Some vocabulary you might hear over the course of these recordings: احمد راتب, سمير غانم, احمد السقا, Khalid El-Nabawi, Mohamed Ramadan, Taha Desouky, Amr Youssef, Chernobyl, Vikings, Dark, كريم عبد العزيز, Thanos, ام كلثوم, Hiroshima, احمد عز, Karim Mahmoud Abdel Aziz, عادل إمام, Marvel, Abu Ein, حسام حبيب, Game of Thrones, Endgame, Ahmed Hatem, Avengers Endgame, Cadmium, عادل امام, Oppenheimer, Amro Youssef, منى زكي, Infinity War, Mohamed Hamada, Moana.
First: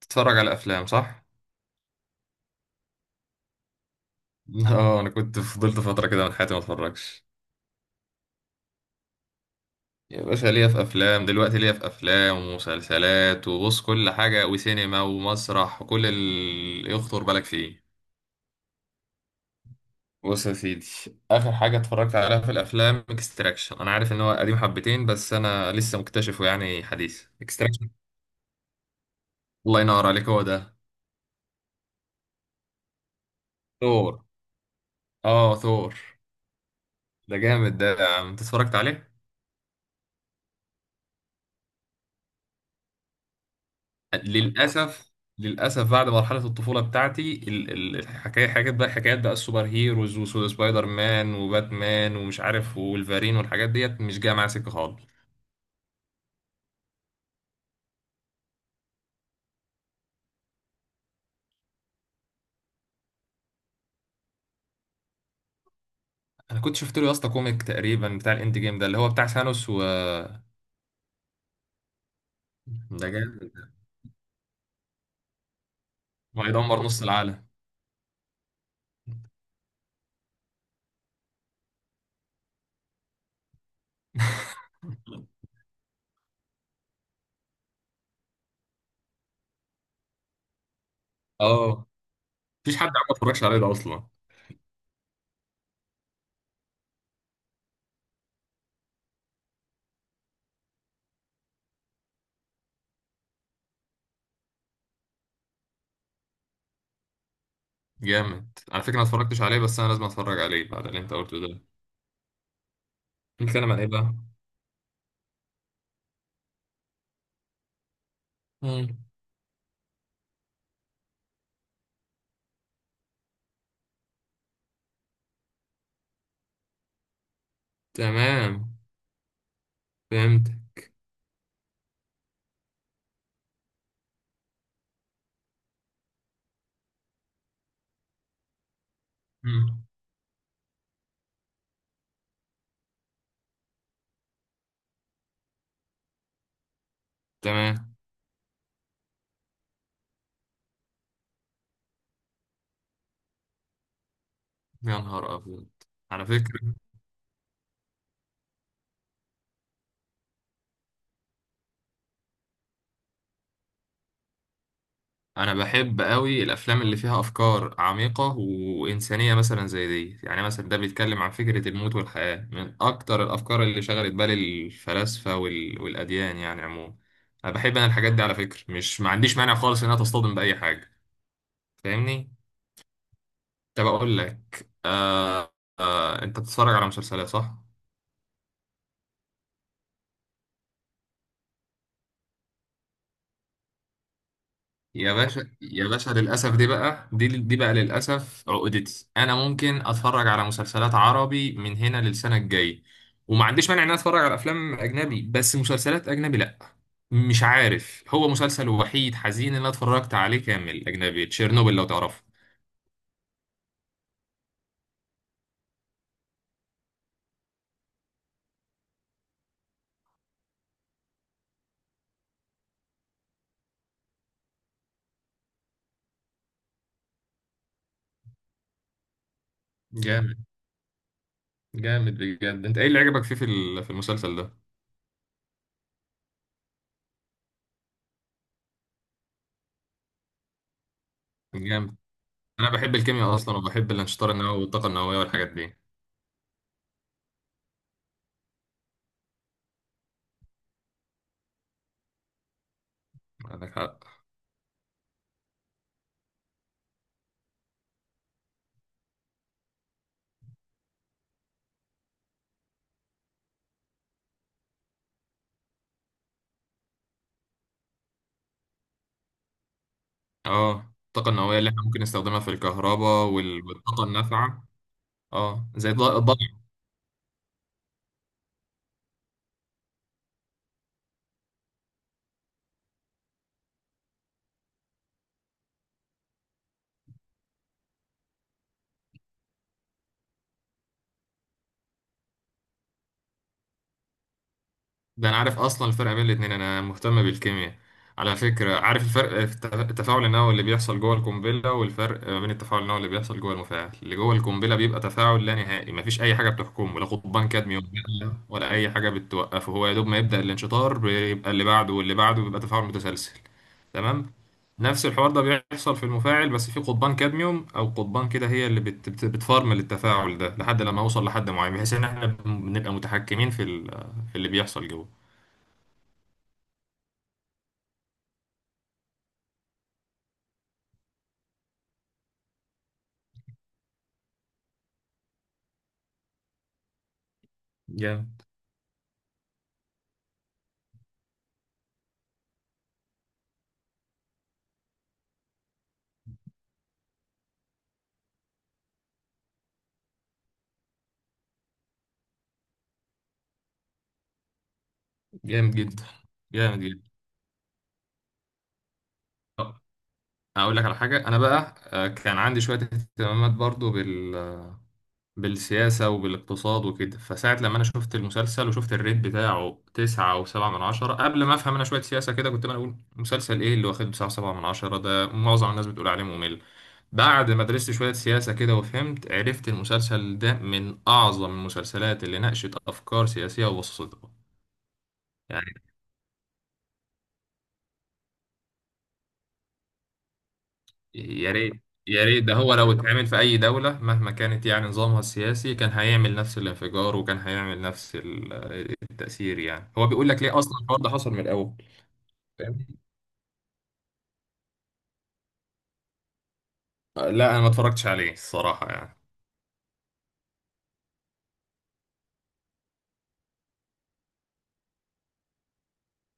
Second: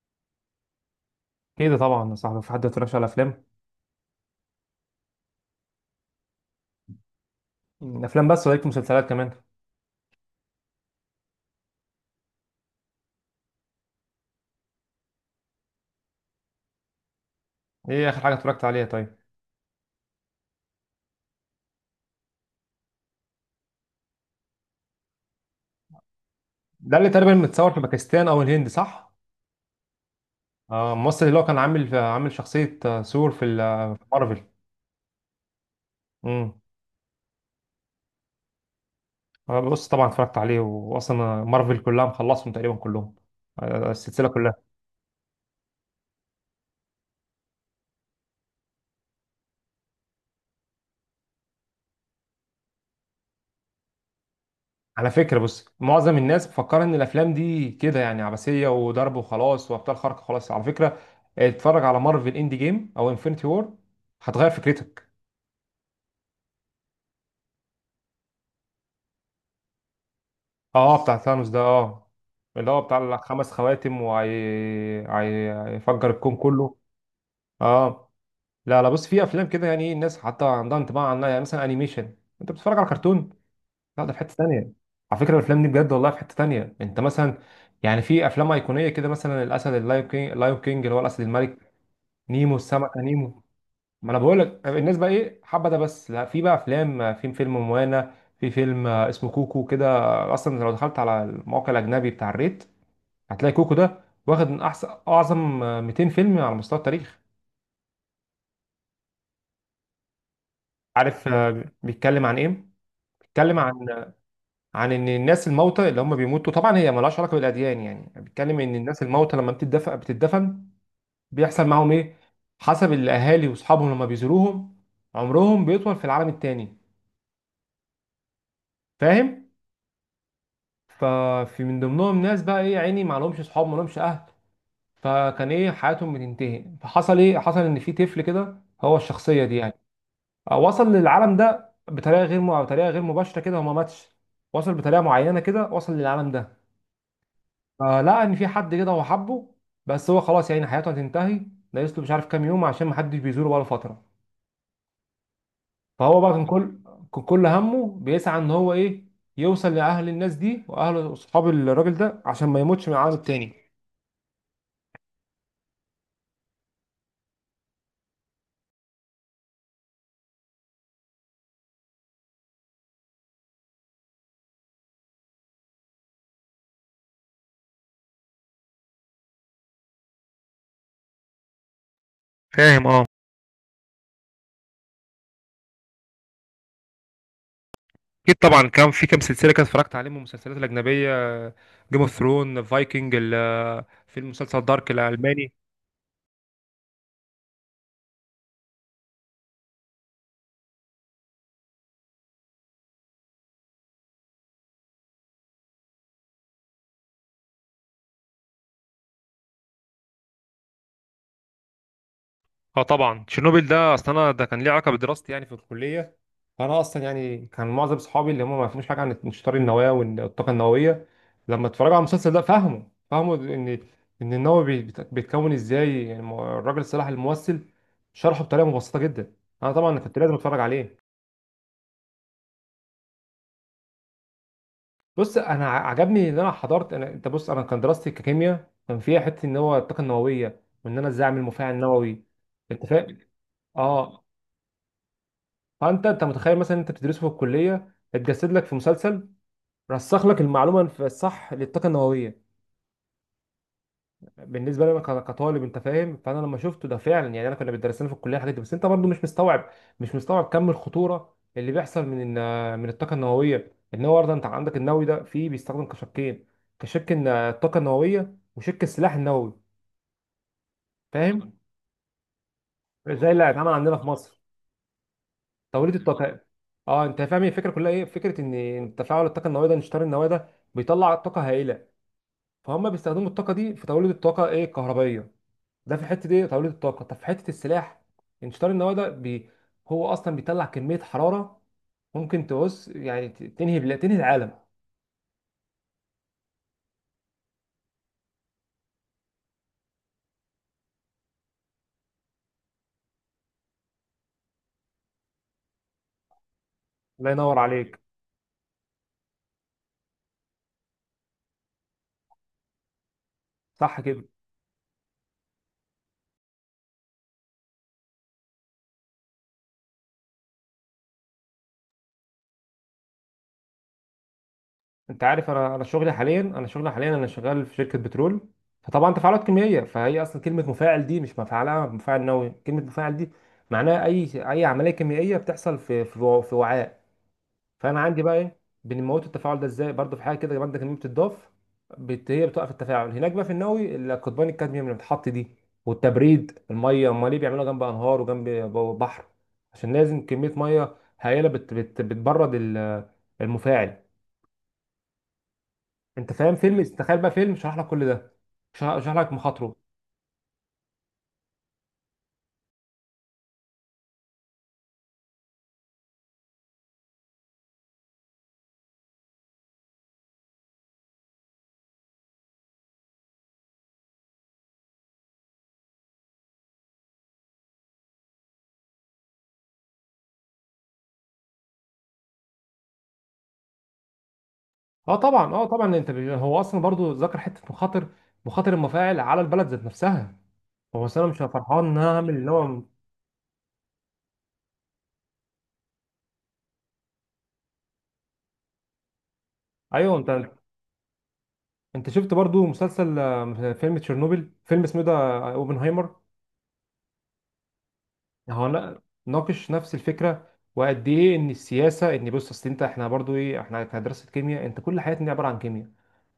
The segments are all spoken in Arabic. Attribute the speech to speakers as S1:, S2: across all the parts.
S1: تتفرج على افلام صح؟
S2: كده طبعا يا صاحبي، في حد يتفرجش على افلام؟
S1: اه، انا كنت فضلت فتره كده من حياتي ما اتفرجش.
S2: افلام بس ولكن مسلسلات كمان.
S1: يا باشا، ليا في افلام، دلوقتي ليا في افلام ومسلسلات، وبص كل حاجه، وسينما ومسرح وكل اللي يخطر بالك فيه.
S2: ايه اخر حاجه اتفرجت عليها طيب؟
S1: بص يا سيدي، اخر حاجه اتفرجت عليها في الافلام اكستراكشن. انا عارف ان هو قديم حبتين بس انا لسه مكتشفه يعني
S2: ده اللي
S1: حديث،
S2: تقريبا متصور في
S1: اكستراكشن.
S2: باكستان او الهند صح؟
S1: الله ينور عليك، هو ده.
S2: الممثل اللي هو كان عامل شخصيه، ثور في
S1: ثور؟
S2: مارفل.
S1: اه، ثور.
S2: امم
S1: ده جامد ده، يا عم انت اتفرجت عليه؟
S2: بص، طبعا اتفرجت عليه، واصلا مارفل كلها مخلصهم تقريبا كلهم. السلسله كلها.
S1: للأسف. للأسف بعد مرحلة الطفولة بتاعتي الحكاية، حاجات بقى، حكايات بقى، السوبر هيروز وسبايدر مان وباتمان ومش عارف والفارين والحاجات ديت مش جاية معايا سكة خالص.
S2: على فكره، بص، معظم الناس مفكره ان الافلام دي كده يعني عبثيه وضرب وخلاص وابطال خارقه. خلاص، على فكره اتفرج على مارفل اند جيم او انفينيتي وور، هتغير فكرتك.
S1: أنا كنت شفت له يا اسطى كوميك تقريبا بتاع الإند جيم ده، اللي هو بتاع ثانوس
S2: اه، بتاع ثانوس ده. اه، اللي هو بتاع
S1: ده
S2: الخمس
S1: جامد،
S2: خواتم وهيفجر الكون كله.
S1: وهيدمر نص العالم.
S2: اه. لا لا، بص في افلام كده يعني ايه، الناس حتى عندها انطباع عنها، يعني مثلا انيميشن، انت بتتفرج على كرتون، لا، ده في حته ثانيه. على فكره الافلام دي بجد والله في حته ثانيه، انت مثلا يعني في افلام ايقونيه كده، مثلا الاسد اللايو كينج، اللايو كينج اللي هو الاسد الملك،
S1: اه.
S2: نيمو،
S1: مفيش حد عم
S2: السمكه نيمو.
S1: اتفرجش عليه ده أصلا.
S2: ما انا بقول لك الناس بقى ايه حابه ده، بس لا، في بقى افلام، في فيلم موانا، في فيلم اسمه كوكو كده. اصلا لو دخلت على الموقع الاجنبي بتاع الريت، هتلاقي كوكو ده واخد من احسن اعظم 200 فيلم على مستوى التاريخ.
S1: جامد. على فكرة أنا اتفرجتش عليه بس أنا لازم أتفرج عليه بعد اللي أنت
S2: عارف
S1: قلته ده.
S2: بيتكلم عن ايه؟ بيتكلم عن
S1: بيتكلم عن إيه بقى؟
S2: عن ان الناس الموتى اللي هم بيموتوا، طبعا هي ملهاش علاقه بالاديان، يعني بيتكلم ان
S1: مم.
S2: الناس الموتى لما بتدفن بتدفن، بيحصل معاهم ايه حسب الاهالي واصحابهم لما بيزوروهم، عمرهم بيطول في العالم التاني.
S1: تمام.
S2: فاهم؟
S1: فهمت.
S2: ففي من ضمنهم ناس بقى ايه يا عيني، ما لهمش اصحاب، ما لهمش اهل، فكان ايه حياتهم بتنتهي، فحصل ايه، حصل ان في طفل كده، هو الشخصيه دي يعني.
S1: مم.
S2: وصل للعالم ده بطريقه غير مباشره كده، هو ما ماتش، وصل بطريقه معينه كده، وصل للعالم ده.
S1: تمام.
S2: فلقى ان في حد كده هو حبه، بس هو خلاص يعني حياته هتنتهي، ناقص له مش عارف كام يوم عشان ما حدش بيزوره بقاله فتره.
S1: يا نهار أبيض.
S2: فهو
S1: على
S2: بقى
S1: فكرة
S2: كان كل همه بيسعى ان هو ايه، يوصل لاهل الناس دي واهل اصحاب الراجل ده عشان ما يموتش من العالم التاني.
S1: أنا بحب قوي الأفلام اللي فيها أفكار عميقة وإنسانية مثلا زي دي، يعني مثلا ده بيتكلم عن فكرة الموت والحياة من أكتر الأفكار اللي شغلت بال الفلاسفة والأديان يعني عموما. أنا بحب أنا الحاجات دي على فكرة، مش ما عنديش مانع خالص إنها تصطدم بأي حاجة. فاهمني؟
S2: فاهم؟ اه.
S1: طب أقول لك أنت بتتفرج على مسلسلات صح؟
S2: اكيد طبعا، كان في كام سلسله كده اتفرجت عليهم من المسلسلات الاجنبيه، جيم اوف ثرون، فايكنج، في المسلسل دارك
S1: يا باشا
S2: الالماني.
S1: يا باشا للأسف دي بقى دي بقى للأسف عقدتي، أنا ممكن أتفرج على مسلسلات عربي من هنا للسنة الجاية وما عنديش مانع إن أنا أتفرج على أفلام أجنبي بس مسلسلات أجنبي لأ. مش عارف، هو مسلسل وحيد حزين اللي أنا اتفرجت عليه كامل أجنبي تشيرنوبل، لو تعرفه.
S2: اه طبعا، تشيرنوبيل ده، اصل انا ده كان ليه علاقه بدراستي يعني في الكليه. فانا اصلا يعني كان معظم صحابي اللي هم ما فهموش حاجه عن انشطار النواه والطاقه النوويه، لما اتفرجوا على المسلسل ده فهموا، ان النووي بيتكون ازاي يعني، الراجل صلاح الممثل شرحه بطريقه مبسطه جدا، انا طبعا كنت لازم
S1: جامد.
S2: اتفرج عليه.
S1: جامد بجد، أنت إيه اللي عجبك فيه في المسلسل ده؟
S2: بص انا عجبني ان انا حضرت، انت بص، انا كان دراستي ككيمياء، كان فيها حته ان هو الطاقه النوويه وان انا ازاي اعمل مفاعل
S1: جامد.
S2: نووي.
S1: أنا
S2: انت
S1: بحب
S2: فاهم؟
S1: الكيمياء أصلا وبحب
S2: اه.
S1: الأنشطار النووي والطاقة النووية والحاجات دي.
S2: فانت، انت متخيل مثلا انت بتدرسه في الكليه اتجسد لك في مسلسل، رسخ لك المعلومه في الصح للطاقه النوويه.
S1: عندك حق.
S2: بالنسبه لي انا كطالب، انت فاهم، فانا لما شفته ده فعلا يعني، انا كنا بيدرسنا في الكليه الحاجات دي، بس انت برضو مش مستوعب، مش مستوعب كم الخطوره اللي بيحصل من الطاقه النوويه، ان هو برضه انت عندك النووي ده فيه، بيستخدم كشكين، كشك إن الطاقه النوويه وشك السلاح النووي.
S1: اه، الطاقة
S2: فاهم؟
S1: النووية اللي احنا ممكن نستخدمها في الكهرباء
S2: زي اللي هيتعمل عندنا
S1: والطاقة
S2: في مصر،
S1: النافعة. اه، زي
S2: توليد
S1: الضوء.
S2: الطاقه. اه، انت فاهم الفكره كلها ايه، فكره ان تفاعل الطاقه النوويه ده، انشطار النواه ده بيطلع طاقه هائله، فهم بيستخدموا الطاقه دي في توليد الطاقه ايه الكهربائيه، ده في حته ايه توليد الطاقه، طب في حته السلاح، انشطار النواه ده هو اصلا بيطلع كميه حراره ممكن تبص يعني تنهي تنهي العالم.
S1: ده انا عارف اصلا الفرق بين الاتنين، انا مهتم بالكيمياء. على فكرة عارف الفرق في التفاعل النووي اللي بيحصل جوه القنبلة، والفرق ما بين التفاعل النووي اللي بيحصل جوه المفاعل، اللي جوه القنبلة بيبقى تفاعل لا نهائي، مفيش اي حاجة بتحكمه، لا
S2: الله
S1: قضبان
S2: ينور
S1: كادميوم
S2: عليك.
S1: ولا اي حاجة بتوقفه، هو يا دوب ما يبدأ الانشطار بيبقى اللي بعده واللي بعده، بيبقى تفاعل متسلسل.
S2: صح كده.
S1: تمام. نفس الحوار ده بيحصل في المفاعل بس في قضبان كادميوم او قضبان كده هي اللي بت بت بتفرمل التفاعل ده لحد لما اوصل لحد معين، بحيث ان احنا بنبقى متحكمين في اللي بيحصل جوه.
S2: انت عارف انا، انا شغلي حاليا انا شغال في شركه بترول، فطبعا تفاعلات كيميائيه، فهي اصلا كلمه مفاعل دي مش مفعلها مفاعل نووي، كلمه مفاعل دي معناها اي اي عمليه كيميائيه بتحصل في في وعاء. فانا عندي
S1: جامد.
S2: بقى ايه، بنموت التفاعل ده ازاي، برضه في حاجه كده ماده كيميائيه بتضاف، هي بتوقف التفاعل، هناك بقى في النووي، القضبان الكادميوم اللي بتحط دي والتبريد، الميه امال ليه بيعملوها جنب انهار وجنب بحر؟ عشان لازم كميه ميه هائله بتبرد ال- المفاعل.
S1: جامد جدا.
S2: انت فاهم؟
S1: جامد
S2: فيلم،
S1: جدا.
S2: تخيل بقى فيلم شرح لك كل ده، شرح، شرح لك مخاطره.
S1: آه، هقول لك على حاجة، أنا بقى كان عندي شوية اهتمامات برضو بالسياسة وبالاقتصاد وكده، فساعة لما أنا شفت المسلسل وشفت الريت بتاعه تسعة أو سبعة من عشرة قبل ما أفهم أنا شوية سياسة كده، كنت أنا أقول مسلسل إيه اللي واخد تسعة وسبعة من عشرة ده معظم الناس بتقول عليه ممل. بعد ما درست شوية سياسة كده وفهمت، عرفت المسلسل ده من أعظم المسلسلات اللي ناقشت أفكار سياسية وبسطتها.
S2: اه طبعا، انت هو اصلا برضو ذكر حته مخاطر، مخاطر المفاعل على البلد ذات نفسها. هو أصل انا مش
S1: يا ريت.
S2: فرحان ان انا
S1: يا
S2: هعمل
S1: ريت
S2: اللي
S1: ده، هو
S2: هو.
S1: لو اتعمل في أي دولة مهما كانت يعني نظامها السياسي كان هيعمل نفس الانفجار وكان هيعمل نفس التأثير، يعني هو
S2: ايوه،
S1: بيقول
S2: انت،
S1: لك ليه أصلا الحوار ده حصل من الأول.
S2: انت شفت برضو
S1: فاهم؟
S2: مسلسل فيلم تشيرنوبل، فيلم اسمه ده اوبنهايمر.
S1: لا، أنا ما اتفرجتش عليه
S2: هو
S1: الصراحة يعني.
S2: ناقش نفس الفكره، وقد ايه ان السياسه ان بص، اصل انت احنا برضو ايه، احنا كدراسه كيمياء انت كل حياتنا عباره عن كيمياء،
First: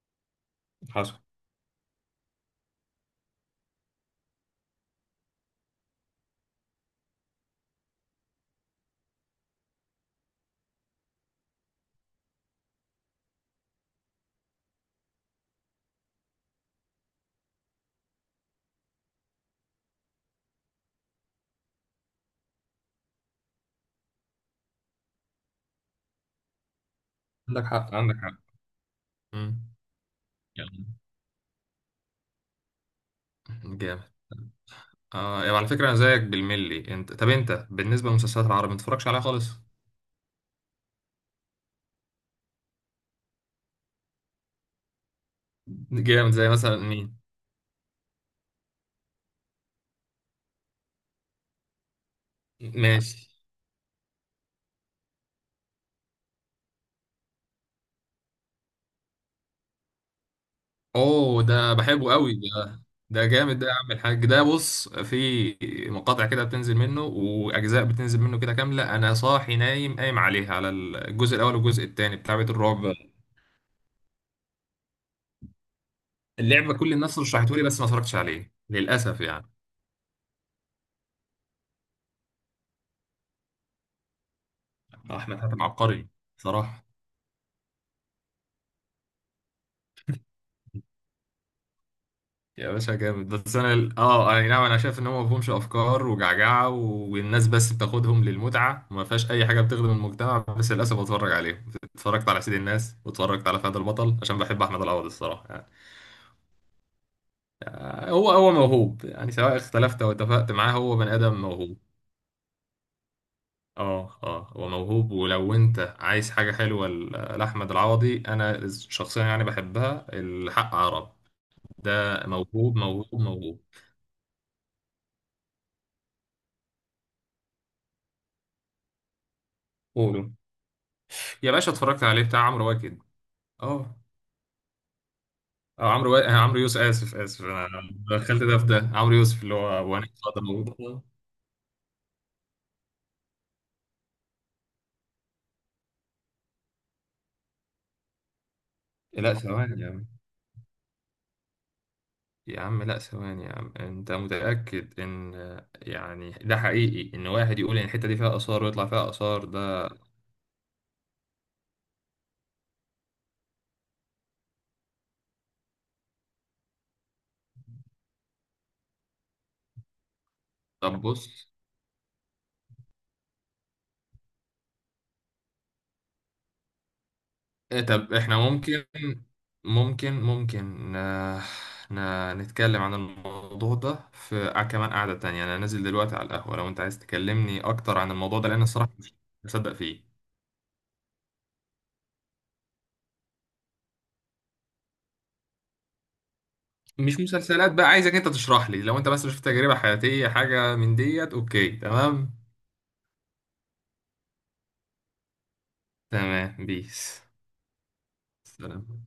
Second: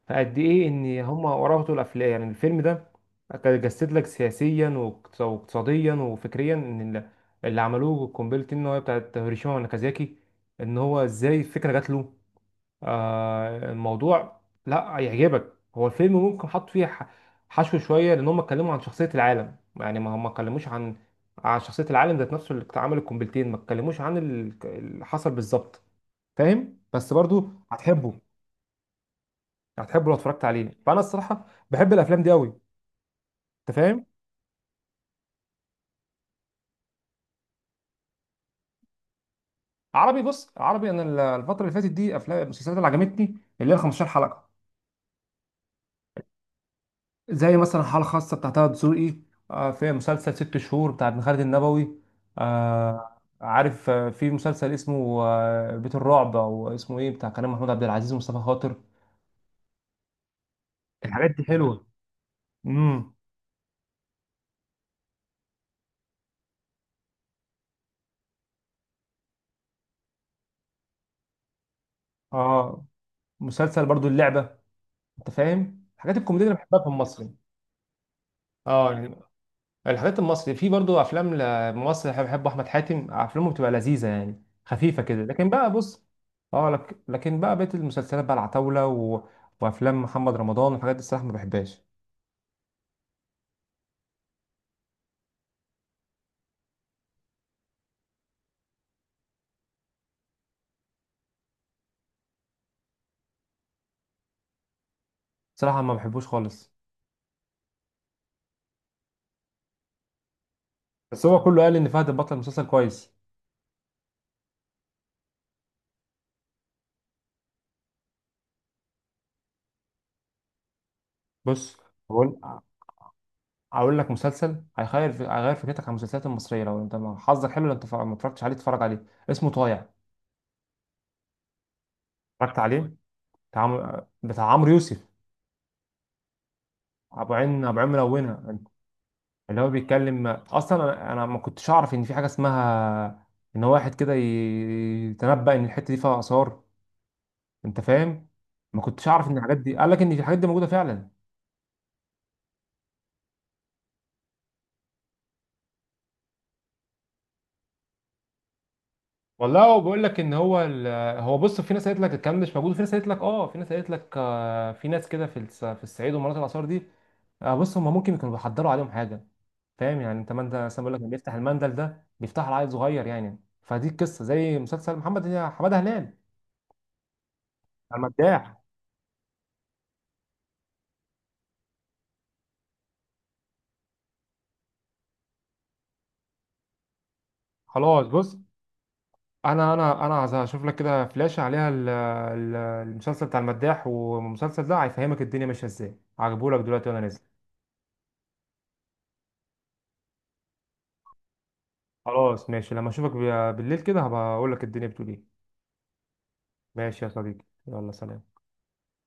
S2: فقد ايه ان
S1: حصل.
S2: هم وراهم طول الافلام، يعني الفيلم ده كان جسد لك سياسيا واقتصاديا وفكريا ان ال- اللي عملوه قنبله النوويه بتاعت هيروشيما وناكازاكي، ان هو ازاي الفكره جات له. آه، الموضوع لا يعجبك، هو الفيلم ممكن حط فيه حشو شويه، لان هم اتكلموا عن شخصيه العالم يعني، ما هم ما اتكلموش عن شخصيه العالم ذات نفسه اللي عمل القنبلتين، ما اتكلموش عن ال- اللي حصل بالظبط. فاهم؟ بس برضو
S1: عندك حق،
S2: هتحبه،
S1: عندك حق. مم.
S2: هتحبه لو اتفرجت عليه،
S1: يلا.
S2: فانا الصراحه بحب الافلام دي قوي. انت
S1: جامد.
S2: فاهم؟
S1: آه يعني على فكرة أنا زيك بالملي. أنت طب أنت بالنسبة للمسلسلات العربية ما تتفرجش عليها خالص؟
S2: عربي، بص عربي انا ال- الفتره اللي فاتت دي افلام المسلسلات اللي عجبتني اللي هي 15 حلقه،
S1: جامد، زي مثلا مين؟
S2: زي مثلا حاله خاصه بتاع طه دسوقي، في مسلسل ست شهور بتاع ابن خالد النبوي،
S1: ماشي.
S2: عارف في مسلسل اسمه بيت الرعب او اسمه ايه بتاع كريم محمود عبد العزيز ومصطفى خاطر، الحاجات
S1: اوه،
S2: دي
S1: ده
S2: حلوه.
S1: بحبه قوي ده.
S2: امم
S1: ده جامد ده يا عم الحاج، ده بص في مقاطع كده بتنزل منه واجزاء بتنزل منه كده كامله، انا صاحي نايم قايم عليها، على الجزء الاول والجزء الثاني بتاع بيت
S2: اه،
S1: الرعب.
S2: مسلسل برضو اللعبه، انت فاهم الحاجات الكوميديه اللي
S1: اللعبه
S2: بحبها في
S1: كل الناس
S2: المصري.
S1: رشحته لي بس ما اتفرجتش عليه
S2: اه يعني
S1: للاسف يعني.
S2: الحاجات المصري، في برضو افلام لممثل بحب، بحبه احمد حاتم، افلامه بتبقى لذيذه يعني خفيفه كده،
S1: احمد
S2: لكن
S1: حاتم
S2: بقى بص،
S1: عبقري
S2: اه
S1: صراحه.
S2: لك، لكن بقى بقيه المسلسلات بقى العتاوله و... وافلام محمد رمضان والحاجات دي، الصراحه ما بحبهاش.
S1: يا باشا جامد، بس انا اي نعم، انا شايف ان هو ما فيهمش افكار وجعجعه والناس بس بتاخدهم للمتعه وما فيهاش اي حاجه بتخدم المجتمع، بس للاسف بتفرج عليهم. اتفرجت على سيد الناس واتفرجت على فهد البطل عشان بحب احمد العوضي الصراحه يعني.
S2: صراحه ما بحبوش خالص.
S1: هو موهوب يعني سواء اختلفت او اتفقت معاه، هو بني
S2: بس
S1: ادم
S2: هو كله قال
S1: موهوب.
S2: ان فهد البطل مسلسل كويس.
S1: اه، اه، هو موهوب، ولو انت عايز حاجه حلوه لاحمد العوضي انا شخصيا يعني بحبها، الحق عرب.
S2: بص،
S1: ده
S2: هقول
S1: موهوب موهوب موهوب.
S2: اقول لك مسلسل هيغير فكرتك عن المسلسلات المصريه، لو انت حظك حلو، لو انت ما اتفرجتش عليه اتفرج عليه، اسمه طايع.
S1: قولوا. يا باشا اتفرجت عليه، بتاع
S2: اتفرجت
S1: عمرو
S2: عليه
S1: واكد. اه.
S2: بتاع عمرو يوسف،
S1: اه، عمرو يوسف، اسف اسف انا
S2: ابو عين ملونه.
S1: دخلت ده في ده، عمرو يوسف اللي
S2: اللي هو
S1: هو وانا
S2: بيتكلم
S1: فاضي
S2: اصلا
S1: موجود.
S2: انا، ما كنتش اعرف ان في حاجه اسمها، ان هو واحد كده يتنبأ ان الحته دي فيها اثار، انت فاهم. ما كنتش اعرف
S1: لا،
S2: ان الحاجات دي،
S1: ثواني يا
S2: قال لك
S1: عم.
S2: ان في الحاجات دي موجوده فعلا.
S1: يا عم لا، ثواني يا عم، انت متأكد ان يعني ده حقيقي ان واحد يقول ان الحتة دي فيها آثار ويطلع فيها آثار
S2: والله هو
S1: ده؟
S2: بيقول لك ان هو هو بص، في ناس قالت لك الكلام ده مش موجود، وفي ناس قالت لك اه، في ناس قالت لك آه، في ناس كده في الصعيد ومناطق الاثار دي، آه، بص هم ممكن يكونوا بيحضروا عليهم حاجه. فاهم يعني، انت ما انت مثلا بيقول لك
S1: طب
S2: اللي بيفتح
S1: بص.
S2: المندل ده بيفتح عيل صغير يعني، فدي القصه زي مسلسل محمد حماده هلال،
S1: إيه طب احنا
S2: المداح.
S1: ممكن، ممكن ممكن آه، نتكلم عن الموضوع ده في كمان قعدة تانية، انا نازل دلوقتي على القهوة لو انت عايز تكلمني اكتر
S2: خلاص
S1: عن
S2: بص،
S1: الموضوع ده لان الصراحة مش مصدق
S2: انا
S1: فيه.
S2: عايز اشوف لك كده فلاش عليها المسلسل بتاع المداح، والمسلسل ده هيفهمك الدنيا ماشيه ازاي، هجيبهولك دلوقتي وانا نازل.
S1: مش مسلسلات بقى عايزك انت تشرح لي، لو انت بس شفت تجربة حياتية حاجة من ديت. اوكي، تمام.
S2: خلاص ماشي، لما اشوفك بالليل كده هبقى اقول لك الدنيا بتقول ايه.
S1: تمام،
S2: ماشي يا
S1: بيس.
S2: صديقي، يلا سلام.
S1: سلام.